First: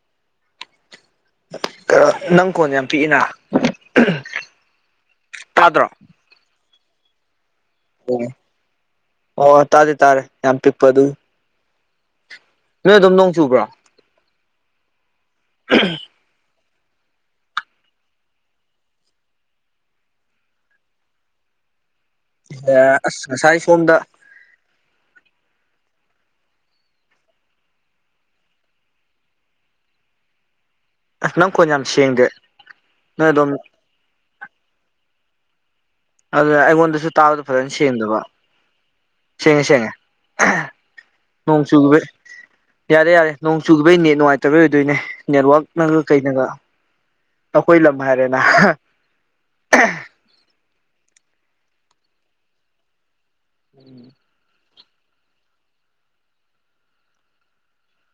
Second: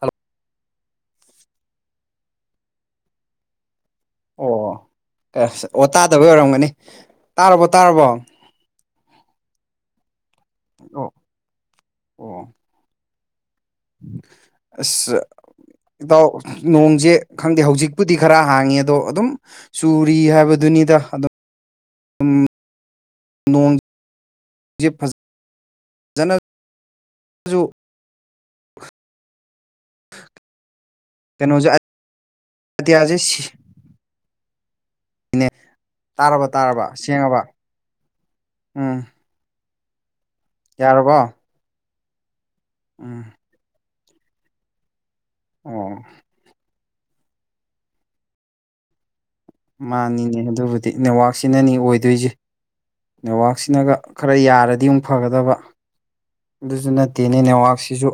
Hello ꯀꯩꯅꯣ ꯅꯪ ꯈꯣꯟ ꯌꯥꯝ ꯄꯤꯛꯏꯅ ꯑꯣ ꯑꯣ ꯑꯁ ꯇꯥꯗ꯭ꯔꯣ ꯇꯥꯗꯕꯩ ꯑꯣꯏꯔꯝꯒꯅꯤ꯫ ꯇꯥꯔꯕꯣ ꯇꯥꯔꯕꯣ ꯑꯣ ꯑꯣ ꯑꯣ ꯇꯥꯔꯦ ꯇꯥꯔꯦ ꯌꯥꯝ ꯄꯤꯛꯄ ꯑꯗꯨꯒꯤ ꯑꯣ ꯑꯗꯨꯝ ꯅꯣꯡ ꯆꯨꯕ꯭ꯔꯣ? ꯑꯁ ꯏꯇꯥꯎ ꯅꯣꯡꯁꯦ ꯈꯪꯗꯦ ꯍꯧꯖꯤꯛꯄꯨꯗꯤ ꯈꯔ ꯍꯥꯡꯉꯤ ꯑꯗꯣ ꯑꯗꯨꯝ ꯆꯨꯔꯤ ꯍꯥꯏꯕꯗꯨꯅꯤꯗ ꯑꯗꯨꯝ꯫ ꯑꯦ ꯑꯁ ꯉꯁꯥꯏ ꯅꯣꯡꯁꯦ ꯁꯣꯝꯗ ꯐꯖꯅꯁꯨ [unintelligible] ꯅꯪ ꯀꯩꯅꯣꯁꯦ ꯈꯣꯟ ꯌꯥꯝ ꯁꯦꯡꯗꯦ ꯑꯇꯤꯌꯥꯁꯦ ꯅꯣꯏ ꯑ ꯑꯗꯣꯝ ꯑꯩꯅꯦ ꯑꯗꯨꯅ ꯑꯩꯉꯣꯟꯗꯁꯨ ꯇꯥꯕꯗꯨ ꯐꯖꯅ ꯁꯦꯡꯗꯕ ꯎꯝ ꯁꯦꯡꯉꯦ ꯁꯦꯡꯉꯦ ꯌꯥꯔꯕꯣ ꯅꯣꯡ ꯆꯨꯒꯤꯕꯒꯤ ꯌꯥꯔꯦ ꯎꯝ ꯌꯥꯔꯦ ꯅꯣꯡ ꯆꯨ ꯅꯣꯏ ꯅꯦꯠ ꯅꯨꯡꯉꯥꯏꯇꯕꯩ ꯑꯣꯏꯗꯣꯏꯅꯦ꯫ ꯅꯦꯠꯋꯔꯛ ꯑꯣ ꯅꯒ ꯀꯩꯅꯒ ꯑꯩꯈꯣꯏ ꯂꯝ ꯍꯥꯏꯔꯦꯅ꯫ ꯃꯥꯅꯤꯅꯦ ꯑꯗꯨꯕꯨꯗꯤ ꯅꯦꯠꯋꯥꯛ ꯑꯁꯤꯅꯅꯤ ꯑꯣꯏꯗꯣꯏꯁꯦ ꯅꯦꯠꯋꯔꯥꯛꯁꯤꯅꯒ ꯈꯔ ꯌꯥꯔꯗꯤ ꯗꯤꯝ ꯐꯒꯗꯕ ꯑꯗꯨꯁꯨ ꯅꯠꯇꯦꯅꯦ ꯅꯦꯠꯋꯥꯛꯁꯤꯁꯨ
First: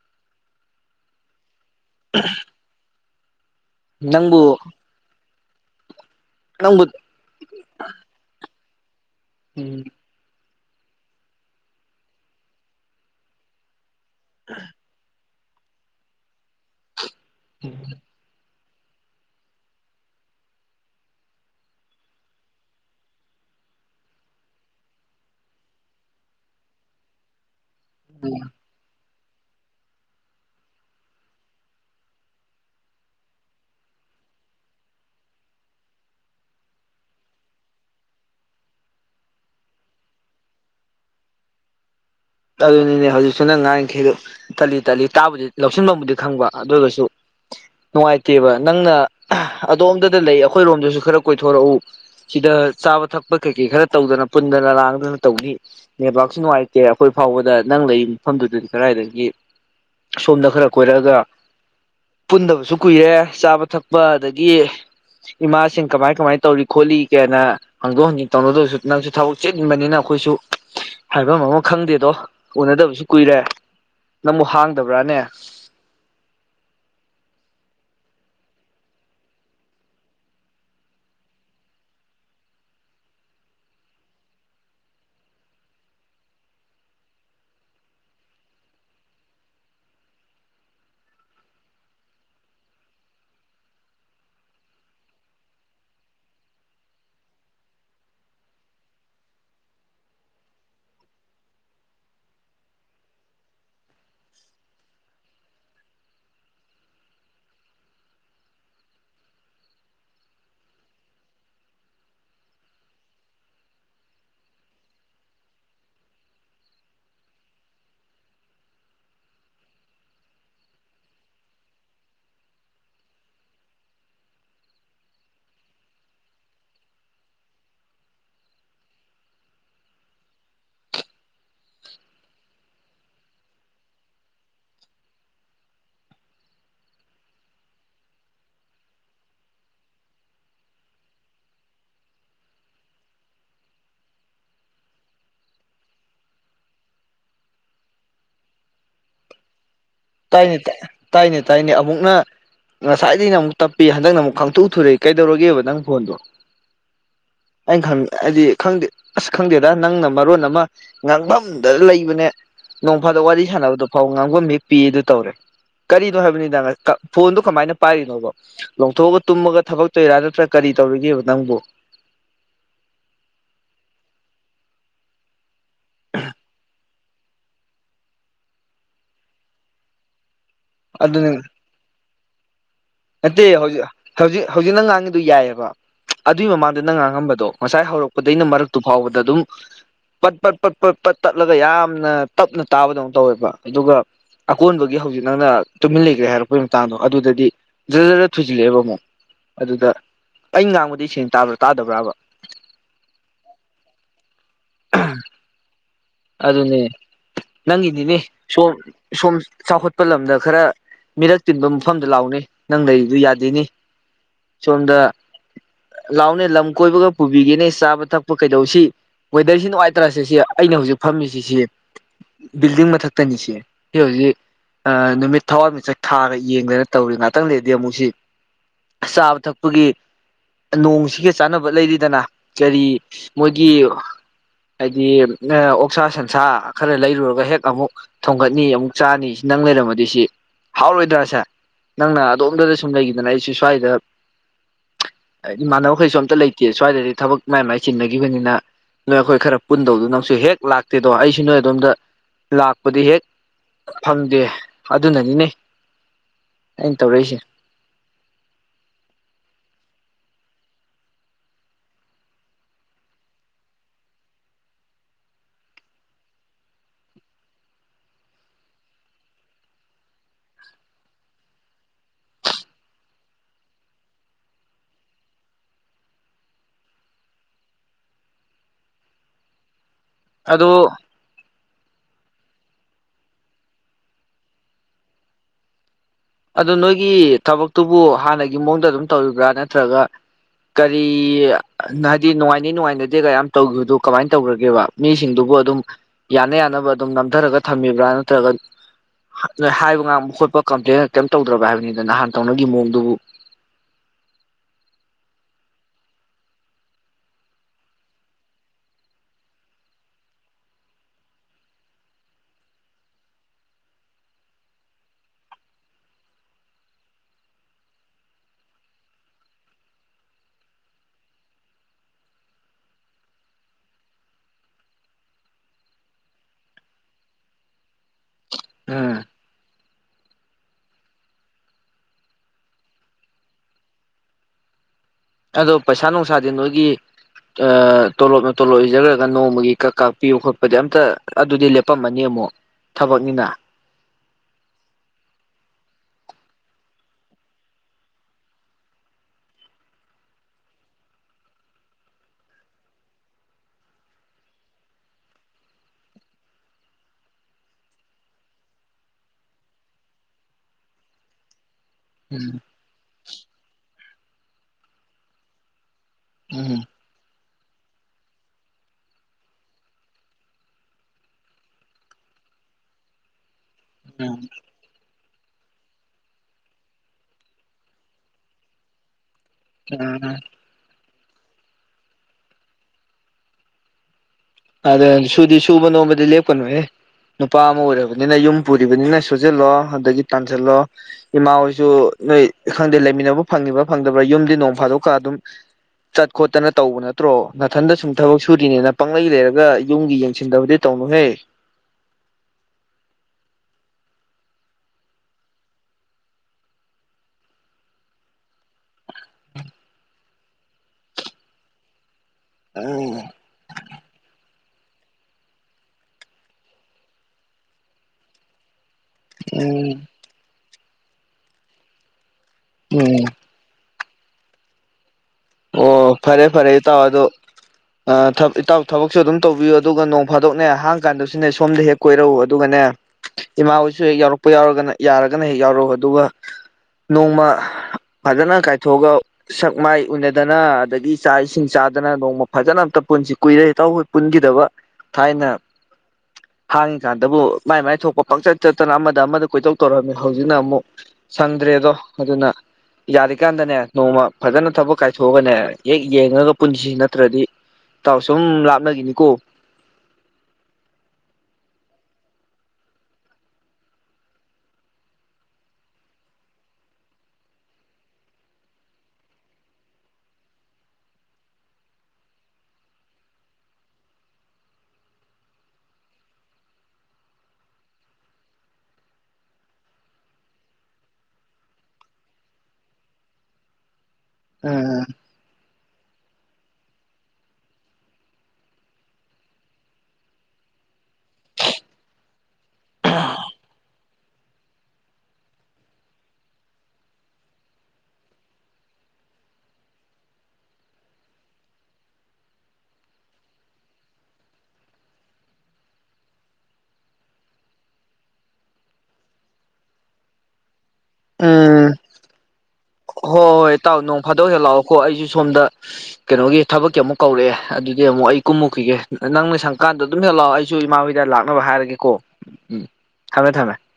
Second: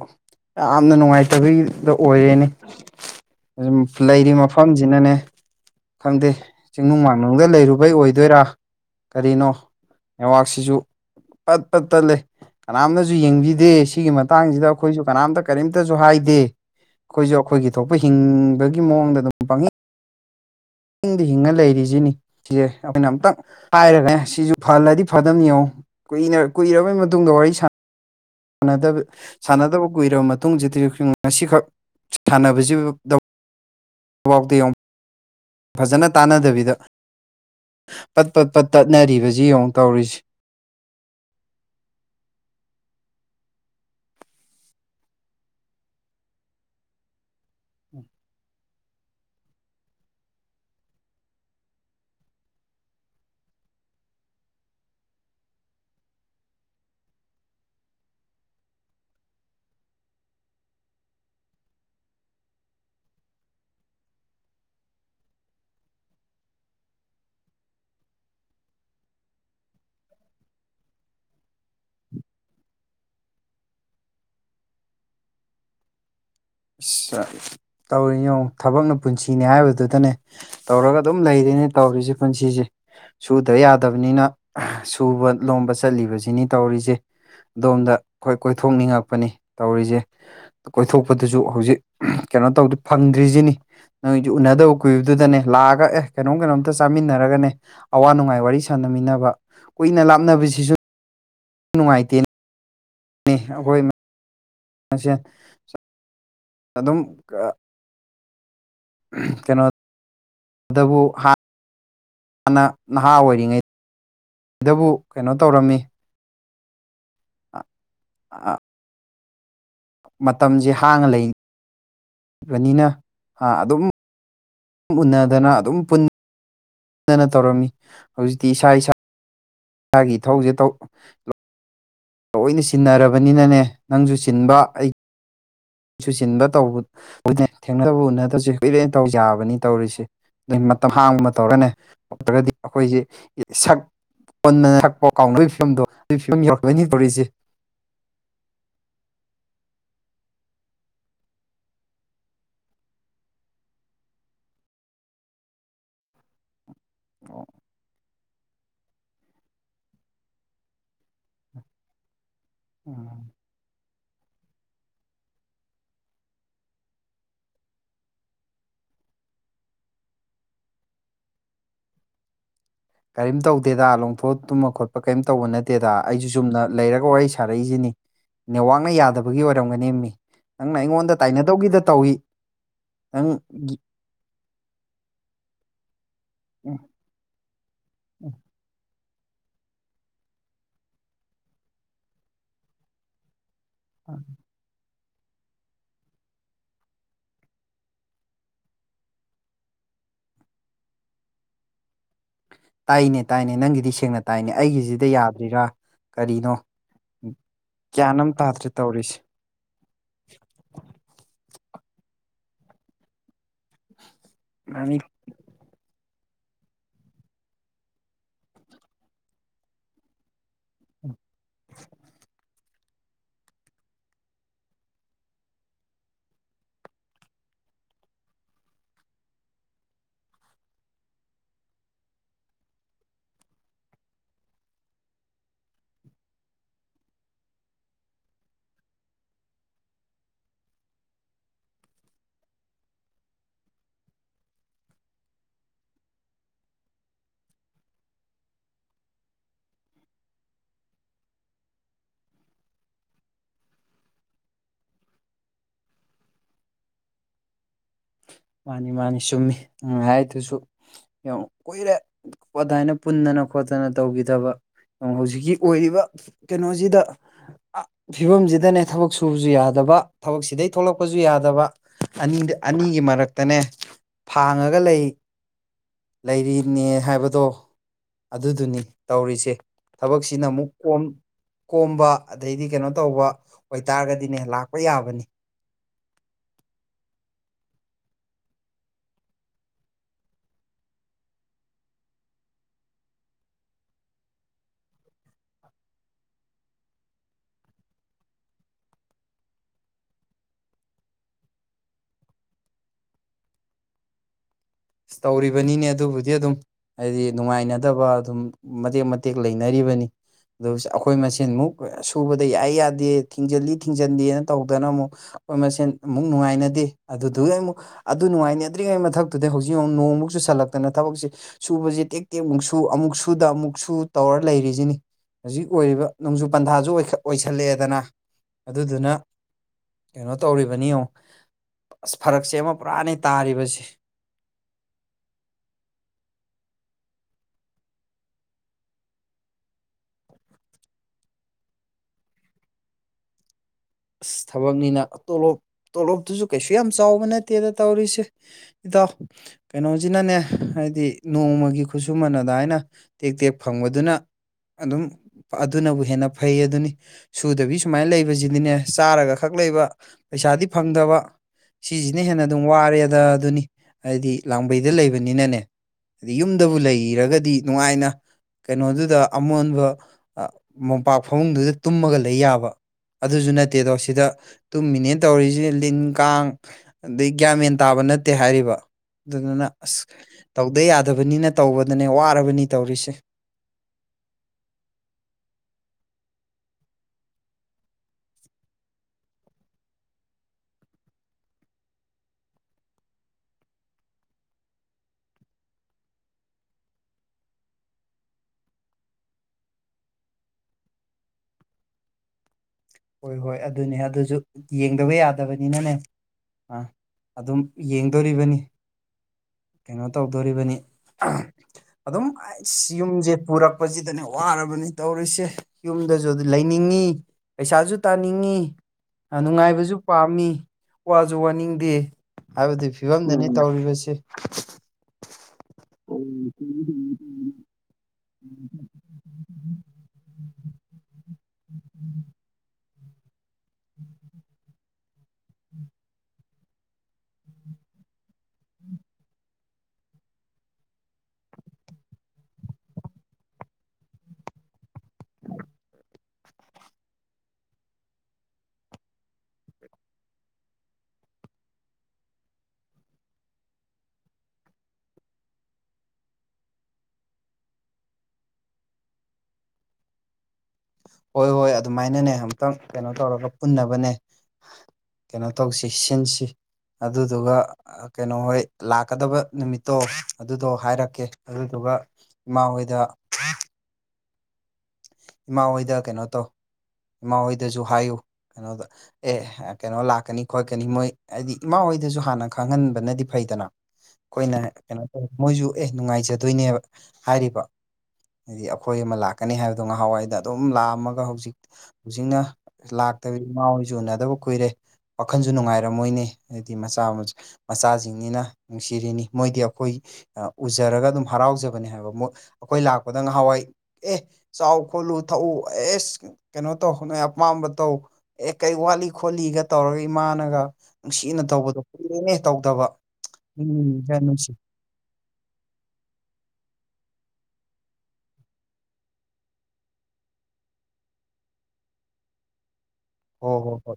ꯌꯥꯝꯅ ꯅꯨꯡꯉꯥꯏꯇꯕꯒꯤꯅꯤ꯫ ꯑꯗꯨ ꯑꯣꯏꯔꯦꯅꯦ ꯅꯪꯕꯨ ꯂꯩꯔꯤꯕ ꯃꯐꯝꯁꯤꯅꯅꯦ ꯈꯪꯗꯦ ꯅꯪꯕꯨ ꯆꯤꯡꯅꯨꯡ ꯃꯥꯅꯨꯡꯗ ꯂꯩꯔꯨꯕꯩ ꯑꯣꯏꯗꯣꯏꯔꯥ? ꯀꯔꯤꯅꯣ ꯎꯝ ꯅꯦꯠꯋꯥꯛ ꯁꯤꯁꯨ ꯄꯠ ꯄꯠ ꯇꯠ ꯂꯩ ꯀꯅꯥꯝꯅꯁꯨ ꯌꯦꯡꯕꯤꯗꯦ ꯁꯤꯒꯤ ꯃꯇꯥꯡꯁꯤꯗ ꯑꯩꯈꯣꯏꯁꯨ ꯀꯅꯥꯝꯇ ꯀꯔꯤꯝꯇꯁꯨ ꯍꯥꯏꯗꯦ ꯑꯩꯈꯣꯏꯁꯨ ꯑꯩꯈꯣꯏꯒꯤ ꯊꯣꯛꯄ ꯍꯤꯡꯕꯒꯤ ꯃꯑꯣꯡꯗ ꯑꯗꯨꯝ ꯄꯡꯏ [unintelligible] ꯗ ꯍꯤꯡꯉ ꯂꯩꯔꯤꯁꯤꯅꯤ ꯁꯤꯁꯦ ꯑꯩꯈꯣꯏꯅ ꯑꯝꯇꯪ ꯍꯥꯏꯔꯒꯅꯦ ꯁꯤꯁꯨ ꯐꯜꯂꯗꯤ ꯐꯗꯝꯕ ꯌꯦꯡꯉꯨ ꯀꯨꯏꯔꯕꯩ ꯃꯇꯨꯡꯗ ꯋꯥꯔꯤ ꯎꯅꯗ [unintelligible] ꯁꯥꯟꯅꯗꯕ ꯀꯨꯏꯔꯕ ꯃꯇꯨꯡꯁꯤ ꯉꯁꯤꯈꯛ ꯁꯥꯟꯅꯕꯁꯤ [unintelligible] ꯐꯖꯅ ꯇꯥꯟꯅꯗꯕꯤꯗ ꯄꯠ ꯄꯠ ꯄꯠ ꯇꯠꯅꯔꯤꯕꯁꯤ ꯌꯦꯡꯉꯨ ꯇꯧꯔꯤꯁꯤ ꯑꯗꯨꯅꯤꯅꯦ ꯍꯧꯖꯤꯛꯁꯨ ꯅꯪ ꯉꯥꯡꯈꯤꯦꯗ ꯇꯠꯂꯤ ꯇꯠꯂꯤ ꯇꯥꯕꯨꯗꯤ ꯂꯧꯁꯤꯟꯐꯝꯕꯨꯗꯤ ꯈꯪꯕ ꯑꯗꯨ ꯑꯣꯏꯔꯒꯁꯨ ꯅꯨꯡꯉꯥꯏꯇꯦꯕꯥ ꯅꯪꯅ ꯑꯗꯣꯝꯗꯗ ꯂꯩ ꯑꯩꯈꯣꯏꯔꯣꯝꯗꯁꯨ ꯈꯔ ꯀꯣꯏꯊꯣꯔꯛꯎ ꯁꯤꯗ ꯆꯥꯕ ꯊꯛꯄ ꯀꯩꯀꯩ ꯈꯔ ꯇꯧꯗꯅ ꯄꯨꯟꯗꯅ ꯂꯥꯡꯗꯅ ꯇꯧꯅꯤ ꯅꯦꯕꯥꯛꯁꯨ ꯅꯨꯡꯉꯥꯏꯇꯦ ꯑꯩꯈꯣꯏ ꯐꯥꯎꯕꯗ ꯅꯪ ꯂꯩ ꯃꯐꯝꯗꯨꯗꯗꯤ ꯀꯗꯥꯏꯗꯒꯤ ꯁꯣꯝꯗ ꯈꯔ ꯀꯣꯏꯔꯛꯑꯒ ꯄꯨꯟꯗꯕꯁꯨ ꯀꯨꯏꯔꯦ ꯆꯥꯕ ꯊꯛꯄ ꯑꯗꯒꯤ ꯏꯃꯥꯁꯤꯡ ꯀꯃꯥꯏ ꯀꯃꯥꯏ ꯇꯧꯔꯤ ꯈꯣꯠꯂꯤ ꯀꯥꯏꯅ ꯍꯥꯡꯗꯣꯛ ꯍꯥꯡꯖꯤꯟ ꯇꯧꯅꯗꯕꯁꯨ ꯅꯪꯁꯨ ꯊꯕꯛ ꯆꯦꯅꯤꯡꯟꯕꯅꯤꯅ ꯑꯩꯈꯣꯏꯁꯨ ꯍꯥꯏꯐꯝ ꯑꯃ ꯈꯪꯗꯦꯗꯣ ꯎꯅꯗꯕꯁꯨ ꯀꯨꯏꯔꯦ ꯅꯪꯕꯨ ꯍꯥꯡꯗꯕ꯭ꯔꯥꯅꯦ ꯑꯁ ꯇꯧꯔꯤ ꯌꯦꯉꯨ ꯊꯕꯛꯅ ꯄꯨꯟꯁꯤꯅꯦ ꯍꯥꯏꯕꯗꯨꯗꯅꯦ ꯇꯧꯔꯒ ꯑꯗꯨꯝ ꯂꯩꯔꯤꯅꯦ ꯇꯧꯔꯤꯁꯦ ꯄꯨꯟꯁꯤꯁꯦ ꯁꯨꯗꯕ ꯌꯥꯗꯕꯅꯤꯅ ꯁꯨꯕ ꯅꫭꯝꯕ ꯆꯠꯂꯤꯕꯁꯤꯅꯤ ꯇꯧꯔꯤꯁꯦ ꯑꯗꯣꯝꯗ ꯑꯩꯈꯣꯏ ꯀꯣꯏꯊꯣꯛꯅꯤꯡꯉꯛꯄꯅꯤ ꯇꯧꯔꯤꯁꯦ ꯀꯣꯏꯊ ꯗꯨꯁꯨ ꯍꯧꯖꯤꯛ ꯀꯩꯅꯣ ꯇꯧꯗ ꯐꯪꯗ꯭ꯔꯤꯁꯤꯅꯤ ꯅꯣꯏꯗꯤ ꯎꯅꯗꯕ ꯀꯨꯏꯕꯗꯨꯗꯅꯦ ꯂꯥꯛꯑꯒ ꯑꯦ ꯀꯩꯅꯣꯝ ꯀꯩꯅꯣꯝꯇ ꯆꯥꯃꯤꯟꯅꯔꯒꯅꯦ ꯑꯋꯥ ꯅꯨꯡꯉꯥꯏ ꯋꯥꯔꯤ ꯁꯥꯟꯅꯃꯤꯟꯅꯕ ꯀꯨꯏꯅ ꯂꯥꯞꯅꯕꯁꯤꯁꯨ [inaudible] ꯅꯨꯡꯉꯥꯏꯇꯦꯅꯦ [unintelligible] ꯑꯩꯈꯣꯏ ꯑꯁꯦ ꯑꯗꯨꯝ ꯀꯩꯅꯣ ꯗꯕꯨ ꯍꯥꯟꯅ ꯅꯍꯥ ꯑꯣꯏꯔꯤꯉꯩꯗꯕꯨ ꯀꯩꯅꯣ ꯇꯧꯔꯝꯃꯤ ꯑ ꯑ ꯃꯇꯝꯁꯦ ꯍꯥꯡꯅ ꯂꯩꯅꯤ ꯕꯅꯤꯅ ꯑꯗꯨꯝ ꯎꯅꯗꯅ ꯑꯗꯨꯝꯅ ꯇꯧꯔꯝꯃꯤ ꯍꯧꯖꯤꯛꯇꯤ ꯏꯁꯥ ꯏꯁꯥ ꯏꯁꯥꯒꯤ ꯏꯊꯧꯁꯦ ꯂꯣꯏꯅ ꯆꯤꯟꯅꯔꯕꯅꯤꯅꯅꯦ ꯅꯪꯁꯨ ꯆꯤꯟꯕ ꯑꯩ ꯁꯨ ꯆꯤꯟꯕ ꯇꯧꯕꯏ ꯊꯦꯡꯅꯗꯕ ꯎꯅꯗꯕꯁ ꯍꯨꯏꯔꯦꯟ ꯇꯧ ꯌꯥꯕꯅꯤ ꯇꯧꯔꯤꯁꯦ ꯃꯇꯝ ꯍꯥꯡꯕ ꯑꯃ ꯇꯧꯔꯅꯦ ꯇꯧ꯭ꯔꯒꯗꯤ ꯑꯩꯈꯣꯏꯁꯦ ꯁꯛ ꯀꯣꯟꯅꯅ ꯁꯛꯄ ꯀꯥꯎꯅꯕꯒꯤ ꯐꯤꯕꯝꯗꯣ ꯑꯗꯨꯒꯤ ꯐꯤꯕꯝ ꯌꯧꯔꯛꯀꯣꯏꯅꯤ ꯇꯧꯔꯤꯁꯦ ꯇꯥꯏꯅꯦ ꯇꯥꯏꯅꯦ ꯇꯥꯏꯅꯦ ꯑꯃꯨꯛꯅ ꯉꯁꯥꯏꯗꯒꯤꯅ ꯑꯃꯨꯛ ꯇꯞꯄꯤ ꯍꯟꯗꯛꯅ ꯑꯃꯨꯛ ꯈꯪꯊꯣꯛ ꯊꯣꯔꯛꯏ ꯀꯩꯗꯧꯔꯒꯦꯕ ꯅꯪ ꯐꯣꯟꯗꯣ ꯑꯩꯅ ꯈꯪꯉ ꯍꯥꯏꯗꯤ ꯈꯪꯗꯦ ꯑꯁ ꯈꯪꯗꯦꯗ ꯅꯪꯅ ꯃꯔꯣꯟ ꯑꯃ ꯉꯥꯡꯐꯝꯗ ꯂꯩꯕꯅꯦ ꯅꯣꯡ ꯐꯥꯗ ꯋꯥꯔꯤ ꯋꯥꯔꯤ ꯁꯅꯗ [unintelligible] ꯄꯦꯗꯨ ꯇꯧꯔꯦ ꯀꯔꯤꯅꯣ ꯍꯥꯏꯕꯅꯤꯗ ꯅꯪ ꯐꯣꯟꯗꯨ ꯀꯃꯥꯏꯅ ꯄꯥꯏꯔꯤꯅꯣꯕ ꯂꫭꯊꯣꯛꯑꯒ ꯇꯨꯝꯃꯒ ꯊꯕꯛ ꯇꯧꯔꯥ ꯅꯠꯇ꯭ꯔꯥ ꯀꯔꯤ ꯇꯧꯔꯤꯒꯦꯕ ꯅꯪꯕꯨ ꯀꯔꯤꯝ ꯇꯧꯗꯦꯗ ꯂꯣꯡꯊꯣꯠ ꯇꯨꯝꯕ ꯈꯣꯠꯄ ꯀꯔꯤꯝ ꯇꯧꯕ ꯅꯠꯇꯦ ꯇꯦꯗꯥ ꯑꯩꯁꯨ ꯆꯨꯝꯅ ꯂꯩꯔꯛ ꯑꯣ ꯑꯩ ꯁꯥꯔꯛꯏꯁꯤꯅꯤ ꯅꯦꯠꯋꯥꯛꯅ ꯌꯥꯗꯕꯒꯤ ꯑꯣꯏꯔꯝꯒꯅꯤ ꯃꯤ ꯅꯪꯅ ꯑꯩꯉꯣꯟꯗ ꯑꯗꯨꯅꯤ ꯇꯥꯏꯅꯗꯧꯒꯤꯗ ꯇꯧꯏ ꯅꯪ ꯅꯠꯇꯦ ꯒꯤ ꯍꯧꯖꯤꯛ ꯍꯧꯖꯤꯛ ꯍꯧꯖꯤꯛ ꯅꯪ ꯉꯥꯡꯉꯤꯗꯨ ꯌꯥꯏꯑꯕ ꯑꯗꯨꯏ ꯃꯃꯥꯡꯗ ꯅꯪ ꯉꯥꯡꯉꯝꯕꯗꯣ ꯉꯁꯥꯏ ꯍꯧꯔꯛꯄꯗꯅ ꯃꯔꯛꯇꯨ ꯐꯥꯎꯕꯗ ꯑꯗꯨꯝ ꯄꯠ ꯄꯠ ꯄꯠ ꯄꯠ ꯄꯠ ꯇꯠꯂꯒ ꯌꯥꯝꯅ ꯇꯞꯅ ꯇꯥꯕꯗꯧꯅ ꯇꯧꯋꯦꯕ ꯑꯗꯨꯒ ꯑꯀꯣꯟꯕꯒꯤ ꯍꯧꯖꯤꯛ ꯍꯧꯖꯤꯛ ꯅꯪꯟ ꯇꯨꯃꯤꯟ ꯂꯩꯈ꯭ꯔꯦ ꯍꯥꯏꯔꯛꯄꯒꯤ ꯃꯇꯥꯡꯗꯣ ꯑꯗꯨꯗꯗꯤ ꯖꯔ ꯖꯗ ꯊꯣꯏꯖꯤꯜꯂꯛꯑꯦꯕ ꯑꯃꯨꯛ ꯑꯗꯨꯗ ꯑꯩ ꯉꯥꯡꯕꯗꯤ ꯁꯦꯡꯅ ꯇꯕ꯭ꯔꯥ ꯇꯥꯗꯕ꯭ꯔꯥꯕ ꯇꯥꯏꯅꯦ ꯇꯥꯏꯅꯦ ꯅꯪꯒꯒꯤꯗꯤ ꯁꯦꯛꯅ ꯇꯥꯏꯅꯦ ꯑꯩꯒꯤꯁꯤꯗ ꯌꯥꯗ꯭ꯔꯤꯔꯥ? ꯀꯔꯤꯅꯣ ꯑꯗꯨꯅꯦ ꯅꯪꯒꯤꯅꯤꯅꯦ ꯒ꯭ꯌꯥꯟ ꯑꯃ ꯇꯥꯗ꯭ꯔꯦ ꯁꯣꯝ ꯇꯧꯔꯤꯁꯦ ꯁꯣꯝ ꯆꯥꯎꯈꯠꯄ ꯂꯝꯗ ꯈꯔ ꯃꯤꯔꯛ ꯇꯤꯟꯕ ꯃꯐꯝꯗ ꯂꯥꯎꯅꯦ ꯅꯪ ꯂꯩꯔꯤꯗꯨ ꯌꯥꯗꯦꯅꯦ ꯁꯣꯝꯗ ꯃꯥꯅꯤ ꯂꯥꯎꯅꯦ ꯂꯝ ꯀꯣꯏꯕꯒ ꯄꯨꯕꯤꯒꯦꯅꯦ ꯆꯥꯕ ꯊꯛꯄ ꯀꯩꯗꯧꯁꯤ ꯋꯦꯗꯔꯁꯤ ꯅꯨꯡꯉꯥꯏꯇ꯭ꯔꯁꯦ ꯁꯤ ꯑꯩꯅ ꯍꯧꯖꯤꯛ ꯐꯥ꯫ꯝꯃꯤꯁꯤꯁꯦ ꯕꯤꯜꯗꯤꯡ ꯃꯊꯛꯇꯅꯤꯁ ꯁꯤ ꯍꯧꯖꯤꯛ ꯅꯨꯃꯤꯠ ꯊꯋꯥꯏꯃꯤꯆꯛ ꯊꯥꯒ ꯌꯦꯡꯗꯅ ꯇꯧꯔꯤ ꯉꯥꯛꯇꯪ ꯂꯩꯔꯗꯤ ꯑꯃꯨꯛꯁꯤ ꯆꯥꯕ ꯊꯛꯄꯒꯤ ꯅꯣꯡꯁꯤꯒ ꯆꯥꯟꯅꯕ ꯂꯩꯔꯤꯗꯅ ꯀꯔꯤ ꯃꯣꯏꯒꯤ ꯍꯥꯏꯗꯤ ꯑꯅꯨꯡꯁꯥ ꯁꯟꯁꯥ ꯈꯔ ꯂꯩꯔꯨꯔꯒ ꯍꯦꯛ ꯑꯃꯨꯛ ꯊꯣꯡꯒꯠꯅꯤ ꯑꯃꯨꯛ ꯆꯥꯅꯤ ꯁꯤ ꯅꯪ ꯂꯩꯔꯝꯃꯗꯤ ꯁꯤ ꯍꯥꯎꯔꯣꯏꯗ꯭ꯔꯥꯁꯦ ꯅꯪꯅ ꯑꯗꯣꯝꯗꯗ ꯁꯨꯝ ꯂꯩꯈꯤꯗꯅ ꯑꯩꯁꯨ ꯁ꯭ꯋꯥꯏꯗ ꯏꯃꯥꯟꯅꯕꯈꯩꯁꯨ ꯑꯝꯇ ꯂꯩꯇꯦ ꯁ꯭ꯋꯥꯏꯗꯗꯤ ꯊꯕꯛ ꯃꯌꯥꯝ ꯃꯥꯏ ꯆꯤꯟꯅꯈꯤꯕꯅꯤꯅ ꯅꯣꯏ ꯑꯩꯈꯣꯏ ꯈꯔ ꯄꯨꯟꯗꯧꯗ ꯅꯪꯁꯨ ꯍꯦꯛ ꯂꯛ ꯇꯦꯗꯣ ꯑꯩꯁꯨ ꯅꯣꯏ ꯑꯗꯣꯝꯗ ꯂꯥꯛꯄꯗꯤ ꯍꯦꯛ ꯐꯪꯗꯦ ꯑꯗꯨꯅꯅꯤꯅꯦ ꯑꯩꯅ ꯇꯧꯔꯛꯏꯁꯦ ꯃꯥꯅꯤ ꯃꯥꯅꯤ ꯆꯨꯝꯃꯤ ꯅꯪ ꯍꯥꯏꯗꯨꯁꯨ ꯌꯥꯝ ꯀꯨꯏꯔꯦ ꯑꯗꯨꯃꯥꯏꯅ ꯄꯨꯟꯗꯅ ꯈꯣꯠꯇꯅ ꯇꯧꯈꯤꯗꯕ ꯍꯧꯖꯤꯛꯀꯤ ꯑꯣꯏꯔꯤꯕ ꯀꯩꯅꯣꯁꯤꯗ ꯐꯤꯕꯝꯁꯤꯗꯅꯦ ꯊꯕꯛ ꯁꯨꯕꯁꯨ ꯌꯥꯗꯕ ꯊꯕꯛ ꯁꯤꯗꯩ ꯊꯣꯛꯂꯛꯄꯁꯨ ꯌꯥꯗꯕ ꯑꯅꯤꯗ ꯑꯅꯤꯒꯤ ꯃꯔꯛꯇꯅꯦ ꯐꯥꯡꯉꯒ ꯂꯩ ꯂꯩꯔꯤꯅꯦ ꯍꯥꯏꯕꯗꯣ ꯑꯗꯨꯗꯨꯅꯤ ꯇꯧꯔꯤꯁꯦ ꯊꯕꯛꯁꯤꯅ ꯑꯃꯨꯛ ꯑꯗꯣ ꯀꯣꯝ ꯀꯣꯝꯕ ꯑꯗꯩꯗꯤ ꯀꯩꯅꯣ ꯇꯧꯕ ꯑꯣꯏꯇꯥꯔꯒꯗꯤꯅꯦ ꯂꯥꯛꯄ ꯌꯥꯕꯅꯤ ꯑꯗꯨ ꯅꯣꯏꯒꯤ ꯊꯕꯛꯇꯨꯕꯨ ꯍꯥꯟꯅꯒꯤ ꯃꯑꯣꯡꯗ ꯑꯗꯨꯝ ꯇꯧꯔꯤꯕ꯭ꯔꯥ ꯅꯠꯇ꯭ꯔꯒ ꯀꯔꯤ ꯍꯥꯏꯗꯤ ꯅꯨꯡꯉꯥꯏꯅꯤ ꯅꯨꯡꯉꯥꯏꯅꯗꯦ ꯀ ꯌꯥꯝ ꯇꯧꯈꯤꯕꯗꯨꯣ ꯀꯃꯥꯏꯅ ꯇꯧꯈ꯭ꯔꯒꯦꯕ ꯃꯤꯁꯤꯡꯗꯨꯕꯨ ꯑꯗꯨꯝ ꯌꯥꯅ ꯌꯥꯅꯕ ꯑꯗꯨꯝ ꯅꯝꯊꯔꯒ ꯊꯝꯃꯤꯕ꯭ꯔꯥ ꯅꯠꯇ꯭ꯔꯒ ꯅꯣꯏ ꯍꯥꯏꯕ ꯉꯥꯡꯕ ꯈꯣꯠꯄ ꯀꯝꯄ꯭ꯂꯦꯟ ꯀꯩꯝ ꯇꯧꯗ꯭ꯔꯕ ꯍꯥꯏꯕꯅꯤꯗ ꯅꯍꯥꯟ ꯇꯧꯅꯕꯒꯤ ꯃꯑꯣꯡꯗꯨꯕꯨ ꯇꯧꯔꯤꯕꯅꯤꯅꯦ ꯑꯗꯨꯕꯨꯗꯤ ꯑꯗꯨꯝ ꯍꯥꯏꯗꯤ ꯅꯨꯡꯉꯥꯏꯅꯗꯕ ꯑꯗꯨꯝ ꯃꯇꯦꯛ ꯃꯇꯦꯛ ꯂꯩꯅꯔꯤꯕꯅꯤ ꯑꯗꯨ ꯑꯩꯈꯣꯏ ꯃꯁꯦꯟꯃꯨꯛ ꯁꯨꯕꯗ ꯌꯥꯏ ꯌꯥꯗꯦ ꯊꯤꯡꯖꯤꯜꯂꯤ ꯊꯤꯡꯖꯤꯟꯗꯦꯅ ꯇꯧꯗꯅ ꯑꯃꯨꯛ ꯑꯩꯈꯣꯏ ꯃꯁꯦꯟ ꯑꯃꯨꯛ ꯅꯨꯡꯉꯥꯏꯅꯗꯦ ꯑꯗꯨꯗꯨ ꯑꯃꯨꯛ ꯑꯗꯨ ꯅꯨꯡꯉꯥꯏꯅꯗ꯭ꯔꯤꯉꯩ ꯃꯊꯛꯇꯨꯗ ꯍꯧꯖꯤꯛ ꯍꯧꯖꯤꯛ ꯌꯦꯡꯉꯨ ꯑꯃꯨꯛ ꯅꯣꯡꯃꯨꯛ ꯆꯨꯁꯜꯂꯛꯇꯅ ꯊꯕꯛꯁꯦ ꯁꯨꯕꯕꯁꯤꯦ ꯇꯦꯛ ꯇꯦꯛꯃꯨꯛ ꯁꯨ ꯑꯃꯨꯛ ꯁꯨꯗ ꯑꯃꯨꯛ ꯁꯨ ꯇꯧꯔ ꯂꯩꯔꯤꯁꯤꯅꯤ ꯍꯧꯖꯤꯛ ꯑꯣꯏꯔꯤꯕ ꯅꯣꯡꯖꯨ ꯄꯟꯊꯥꯁꯨ ꯑꯣꯏꯁꯜꯂꯛꯑꯦꯗꯅ ꯑꯗꯨꯗꯨꯅ ꯎꯝ ꯀꯩꯅꯣ ꯇꯧꯔꯤꯕꯅꯤ ꯌꯦꯉꯛ ꯑꯁ ꯐꯔꯛꯁꯦ ꯑꯃ ꯄꯨꯔꯥꯅꯦ ꯇꯥꯔꯤꯕꯁꯦ꯫ ꯑꯗꯣ ꯄꯩꯁꯥ ꯅꯨꯡꯁꯥꯗꯤ ꯅꯣꯏꯒꯤ ꯇꯣꯂꯣꯞꯅ ꯇꯣꯂꯣꯞ ꯂꯩꯖꯈ꯭ꯔꯒ ꯅꯣꯡꯃꯒꯤ ꯀꯛ ꯀꯥꯛꯄꯤꯕ ꯈꯣꯠꯄꯗꯤ ꯑꯝꯇ ꯑꯗꯨꯗꯤ ꯂꯦꯞꯄꯝꯃꯅꯤ ꯑꯃꯨꯛ ꯊꯕꯛꯅꯤꯅ ꯑꯁ ꯊꯕꯛꯅꯤꯅ ꯇꯣꯂꯣꯞ ꯇꯣꯂꯣꯞꯇꯨꯁꯨ ꯀꯩꯁꯨ ꯌꯥꯝ ꯆꯥꯎꯕ ꯅꯠꯇꯦꯗ ꯇꯧꯔꯤꯁꯦ ꯏꯇꯥꯎ ꯀꯩꯅꯣꯁꯤꯅꯅꯦ ꯍꯥꯏꯗꯤ ꯅꯣꯡꯃꯒꯤ ꯈꯨꯠꯁꯨꯃꯅ ꯑꯗꯨ ꯍꯥꯏꯅ ꯇꯦꯛ ꯇꯦꯛ ꯐꯪꯕꯗꯨꯅ ꯑꯗꯨꯝ ꯑꯗꯨꯅꯕꯨ ꯍꯦꯟꯅ ꯐꯩ ꯑꯗꯨꯅꯤ ꯁꯨꯗꯕꯤ ꯁꯨꯃꯥꯏꯅ ꯂꯩꯕꯁꯤꯗꯤꯅꯦ ꯆꯥꯔꯒ ꯈꯛ ꯂꯩꯕ ꯄꯩꯁꯥꯗꯤ ꯐꯪꯗꯕ ꯁꯤꯁꯤꯅ ꯎꯝ ꯍꯦꯟꯅꯗꯨꯝ ꯋꯥꯔꯦꯗ ꯑꯗꯨꯅꯤ ꯍꯥꯏꯗꯤ ꯂꯥꯡꯕꯩꯗ ꯂꯩꯕꯅꯤꯅꯅꯦ [unintelligible] ꯑꯗꯩ ꯌꯨꯝꯗꯕꯨ ꯎꯝ ꯂꯩꯔꯒꯗꯤ ꯅꯨꯡꯉꯥꯏꯅ ꯀꯩꯅꯣꯗꯨꯗ ꯑꯃꯣꯟꯕ ꯃꯣꯝꯄꯥꯛ ꯐꯃꯨꯡꯗꯨꯗ ꯇꯨꯝꯃꯒ ꯂꯩ ꯌꯥꯕ ꯑꯗꯨꯁꯨ ꯅꯠ ꯅꯠꯇꯦꯗꯣ ꯁꯤꯗ ꯎꯝ ꯇꯨꯝꯃꯤꯅꯦ ꯇꯧꯔꯤꯁꯤ ꯂꯤꯟ ꯀꯥꯡ ꯑꯗꯩ ꯒ꯭ꯌꯥꯃꯦꯟ ꯇꯥꯕ ꯅꯠꯇꯦ ꯍꯥꯏꯔꯤꯕ ꯑꯗꯨꯗꯨꯅ ꯑꯁ ꯎꯝ ꯇꯧꯗ ꯌꯥꯗ ꯗꯕꯅꯤꯅ ꯇꯧꯕꯗꯅꯦ ꯋꯥꯔꯕꯅꯤ ꯇꯧꯔꯤꯁꯤ ꯑꯗꯨ ꯁꯨꯗꯤ ꯁꯨꯕ ꯅꯣꯝꯕꯗꯤ ꯂꯦꯞꯀꯅꯨꯍ ꯅꯨꯄꯥ ꯑꯃ ꯑꯣꯏꯔꯕꯅꯤꯅ ꯌꯨꯝ ꯄꯨꯔꯤꯕꯅꯤꯅ ꯁꯨꯖꯜꯂꯣ ꯑꯗꯒꯤ ꯇꯥꯟꯁꯤꯜꯂꯣ ꯏꯃꯥ ꯍꯣꯏꯁꯨ ꯅꯣꯏ ꯈꯪꯗꯦ ꯂꯩꯃꯤꯟꯅꯕ ꯐꯪꯏꯕ꯭ꯔꯥ ꯐꯪꯗꯕ꯭ꯔꯥ ꯌꯨꯝꯗꯤ ꯅꯣꯡ ꯐꯥꯗꯣꯛꯀ ꯑꯗꯨꯝ ꯆꯠ ꯈꯣꯠꯇꯅ ꯇꯧꯕ ꯅꯠꯇ꯭ꯔꯣ ꯅꯊꯟꯗ ꯁꯨꯝ ꯊꯕꯛ ꯁꯨꯔꯤꯅꯤꯅ ꯄꯪꯂꯩ ꯂꯩꯔꯒ ꯒ ꯌꯨꯝꯒꯤ ꯌꯦꯡꯁꯤꯟꯗꯕꯗꯤ ꯇꯧꯅꯨꯍꯦ ꯍꯣꯏ ꯍꯣꯏ ꯑꯗꯨꯅꯦ ꯑꯗꯨꯁꯨ ꯌꯦꯡꯗꯕ ꯌꯥꯗꯕꯅꯤꯅꯅꯦ ꯑꯥ ꯑꯗꯨꯝ ꯌꯦꯡꯗꯣꯔꯤꯕꯅꯤ [unintelligible] ꯀꯩꯅꯣ꯫ ꯇꯧꯗꯣꯔꯤꯕꯅꯤ ꯑꯗꯨꯝ ꯑꯁ ꯎꯝ ꯌꯨꯝꯁꯤ ꯄꯨꯔꯛꯄꯁꯤꯗꯅꯦ ꯋꯥꯔꯕ ꯑꯗꯨꯅꯤꯅꯦ ꯇꯧꯔꯤꯁꯦ ꯌꯨꯝꯗꯁꯨ ꯂꯩꯅꯤꯡꯉꯤ ꯄꯩꯁꯥꯁꯨ ꯇꯥꯟꯅꯤꯡꯉꯤ ꯅꯨꯡꯉꯥꯏꯕꯁꯨ ꯎꯝ ꯄꯥꯝꯃꯤ ꯋꯥꯖꯨ ꯋꯥꯅꯤꯡꯗꯦ ꯍꯥꯏꯕꯗꯤ ꯎꯝ ꯐꯤꯕꯝꯗꯅꯤ ꯇꯧꯔꯤꯕꯁꯤ [unintelligible] ꯑꯣ ꯐꯔꯦ ꯐꯔꯦ ꯏꯇꯥꯎ ꯑꯗꯨ ꯑ ꯏꯇꯥꯎ ꯊꯕꯛꯁꯨ ꯑꯗꯨꯝ ꯇꯧꯕꯤꯌꯨ ꯑꯗꯨꯒ ꯅꯣꯡ ꯐꯥꯗꯣꯛꯅꯦ ꯍꯥꯡ ꯀꯥꯟꯗꯁꯨꯅꯦ ꯁꯣꯝꯗ ꯍꯦꯛ ꯀꯣꯏꯔꯛꯎ ꯑꯗꯨꯒꯅꯦ [unintelligible] ꯏꯃꯥ ꯍꯣꯏꯁꯨ ꯍꯦꯛ ꯌꯥꯎꯔꯛꯄ ꯌꯥꯎꯔꯒꯅ ꯌꯥꯔꯒꯅ ꯍꯦꯛ ꯌꯥꯎꯔꯛꯎ ꯑꯗꯨꯒ ꯅꯣꯡꯃ ꯐꯖꯅ ꯀꯥꯏꯊꯣꯛꯑꯒ ꯁꯛ ꯃꯥꯏ ꯎꯅ ꯗꯅ ꯑꯗꯒꯤ ꯆꯥꯛ ꯏꯁꯤꯡ ꯆꯥꯗꯅ ꯅꯣꯡꯃ ꯐꯖꯅ ꯑꯝꯇ ꯄꯨꯟꯁꯤ ꯀꯨꯏꯔ ꯏꯇꯥꯎꯍꯣꯏ ꯄꯨꯟꯈꯤꯗꯕ ꯊꯥꯏꯅ ꯍꯥꯡꯉꯤꯀꯥꯟꯗꯕꯨ ꯃꯥꯏ ꯃꯥꯏ ꯊꯣꯛꯄ ꯄꯥꯛꯆꯠ ꯆꯠꯇꯅ ꯑꯃꯗ ꯑꯃꯗ ꯀꯣꯏꯗꯧ ꯇꯧꯔꯝꯃꯤ ꯍꯧꯖꯤꯛꯅ ꯑꯃꯨꯛ ꯁꯪꯗ꯭ꯔꯦꯗꯣ ꯑꯗꯨꯅ ꯌꯥꯔꯤꯀꯥꯟꯗꯅꯦ ꯅꯣꯡꯃ ꯐꯖꯅ ꯊꯕꯛ ꯀꯥꯏꯊꯣꯛꯑꯒꯅꯦ ꯍꯦꯛ ꯌꯦꯡꯉꯒ ꯄꯨꯟꯁꯤ ꯅꯠꯇ꯭ꯔꯗꯤ ꯏꯇꯥꯎ ꯁꯨꯝ ꯂꯥꯞꯅꯒꯤꯅꯤꯀꯣ ꯍꯣꯏ ꯍꯣꯏ ꯑꯗꯨꯃꯥꯏꯅꯅꯦ ꯑꯃꯨꯛꯇꯪ ꯀꯩꯅꯣ ꯇꯧꯔꯒ ꯄꯨꯟꯅꯕꯅꯦ ꯀꯩꯅꯣ ꯇꯧꯁꯤ ꯁꯤꯟꯁꯤ ꯑꯗꯨꯗꯨꯒ ꯀꯩꯅꯣꯍꯣꯏ ꯂꯥꯛꯀꯗꯕ ꯅꯨꯃꯤꯠꯇꯣ ꯑꯗꯨꯗꯣ ꯍꯥꯏꯔꯛꯀꯦ ꯑꯗꯨꯗꯨꯒ ꯏꯃꯥ ꯍꯣꯏꯗ ꯏꯃꯥ ꯍꯣꯏꯗ ꯀꯩꯅꯣ ꯇꯧ ꯏꯃꯥ ꯍꯣꯏꯗꯁꯨ ꯍꯥꯏꯌꯨ ꯀꯩꯅꯣꯗ ꯑꯦ ꯀꯩꯅꯣ ꯂꯥꯛꯀꯅꯤ ꯈꯣꯠꯀꯅꯤ ꯃꯣꯏ ꯍꯥꯏꯗꯤ ꯏꯃꯥ ꯍꯣꯏꯗꯁꯨ ꯍꯥꯟꯅ ꯈꯪꯍꯟꯕꯅꯗꯤ ꯐꯩꯗꯅ ꯑꯈꯣꯏꯅ ꯎꯝ ꯀꯩꯅꯣ ꯇꯧ ꯃꯣꯏꯁꯨ ꯑꯦ ꯅꯨꯡꯉꯥꯏꯖꯗꯣꯏꯅꯦꯕ ꯍꯥꯏꯔꯤꯕ ꯍꯥꯏꯗꯤ ꯑꯈꯣꯏ ꯑꯃ ꯂꯥꯛꯀꯅꯤ ꯍꯥꯏꯕ ꯑꯗꯣ ꯉꯍꯥꯟꯋꯥꯏꯗ ꯑꯗꯨꯝ ꯂꯥꯛꯑꯝꯃꯒ ꯍꯧꯖꯤꯛ ꯍꯧꯖꯤꯛꯅ ꯂꯥꯛꯇꯕꯤꯗꯤ ꯏꯃꯥꯥ ꯍꯣꯏꯁꯨ ꯎꯅꯗꯕ ꯀꯨꯏꯔꯦ ꯋꯥꯈꯜꯁꯨ ꯅꯨꯡꯉꯥꯏꯔꯝꯃꯣꯏꯅꯦ ꯍꯥꯏꯗꯤ ꯃꯆꯥ ꯃꯆꯥꯁꯤꯡꯅꯤꯅ ꯅꯨꯡꯁꯤꯔꯤꯅꯤ ꯃꯣꯏꯗꯤ ꯑꯩꯈꯣꯏ ꯎꯖꯔꯒ ꯑꯗꯨꯝ ꯍꯔꯥꯎꯖꯕꯅꯦ ꯍꯥꯏꯕ ꯑꯩꯈꯣꯏ ꯂꯥꯛꯄꯗ ꯉꯍꯥꯟꯋꯥꯏ ꯑꯦ ꯆꯥꯎ ꯈꯣꯠꯂꯨ ꯊꯛꯎ ꯑꯦꯁ ꯀꯩꯅꯣ ꯇꯧ ꯅꯣꯏ ꯑꯄꯥꯝꯕ ꯇꯧ ꯑꯦ ꯀꯩ ꯋꯥꯠꯂꯤ ꯈꯣꯠꯂꯤꯒ ꯇꯧꯔꯒ ꯏꯃꯥꯅꯒ ꯅꯨꯡꯁꯤꯅ ꯇꯧꯕꯗꯣ ꯎꯝ ꯀꯨꯏꯔꯦꯅꯦ ꯇꯧꯗꯕ ꯍꯣꯏ ꯍꯣꯏ ꯏꯇꯥꯎ ꯎꯝ ꯅꯣꯡ ꯐꯥꯗꯣꯛ ꯅꯨꯡꯁꯤ ꯍꯦꯛ ꯂꯥꯛꯑꯣꯀꯣ ꯑꯩꯁꯨ ꯁꯣꯝꯗ ꯀꯩꯅꯣꯒꯤ ꯊꯕꯛ ꯑꯃꯨꯛ ꯀꯧꯔꯛꯑꯦ ꯑꯗꯨꯗꯤ ꯑꯃꯨꯛ ꯑꯩ ꯀꯨꯝꯃꯨꯈꯤꯒꯦ ꯅꯪꯅ ꯁꯪꯀꯥꯟꯗ ꯑꯗꯨꯝ ꯍꯦꯛ ꯂꯥꯛꯑꯣ ꯑꯩꯁꯨ ꯏꯃꯥꯍꯣꯏꯗ ꯂꯥꯛꯅꯕ ꯍꯥꯏꯔꯒꯦꯀꯣ ꯎꯝ ꯊꯝꯃꯦ ꯍꯣ ꯊꯝꯃꯦ ꯍꯣ ꯍꯣꯏ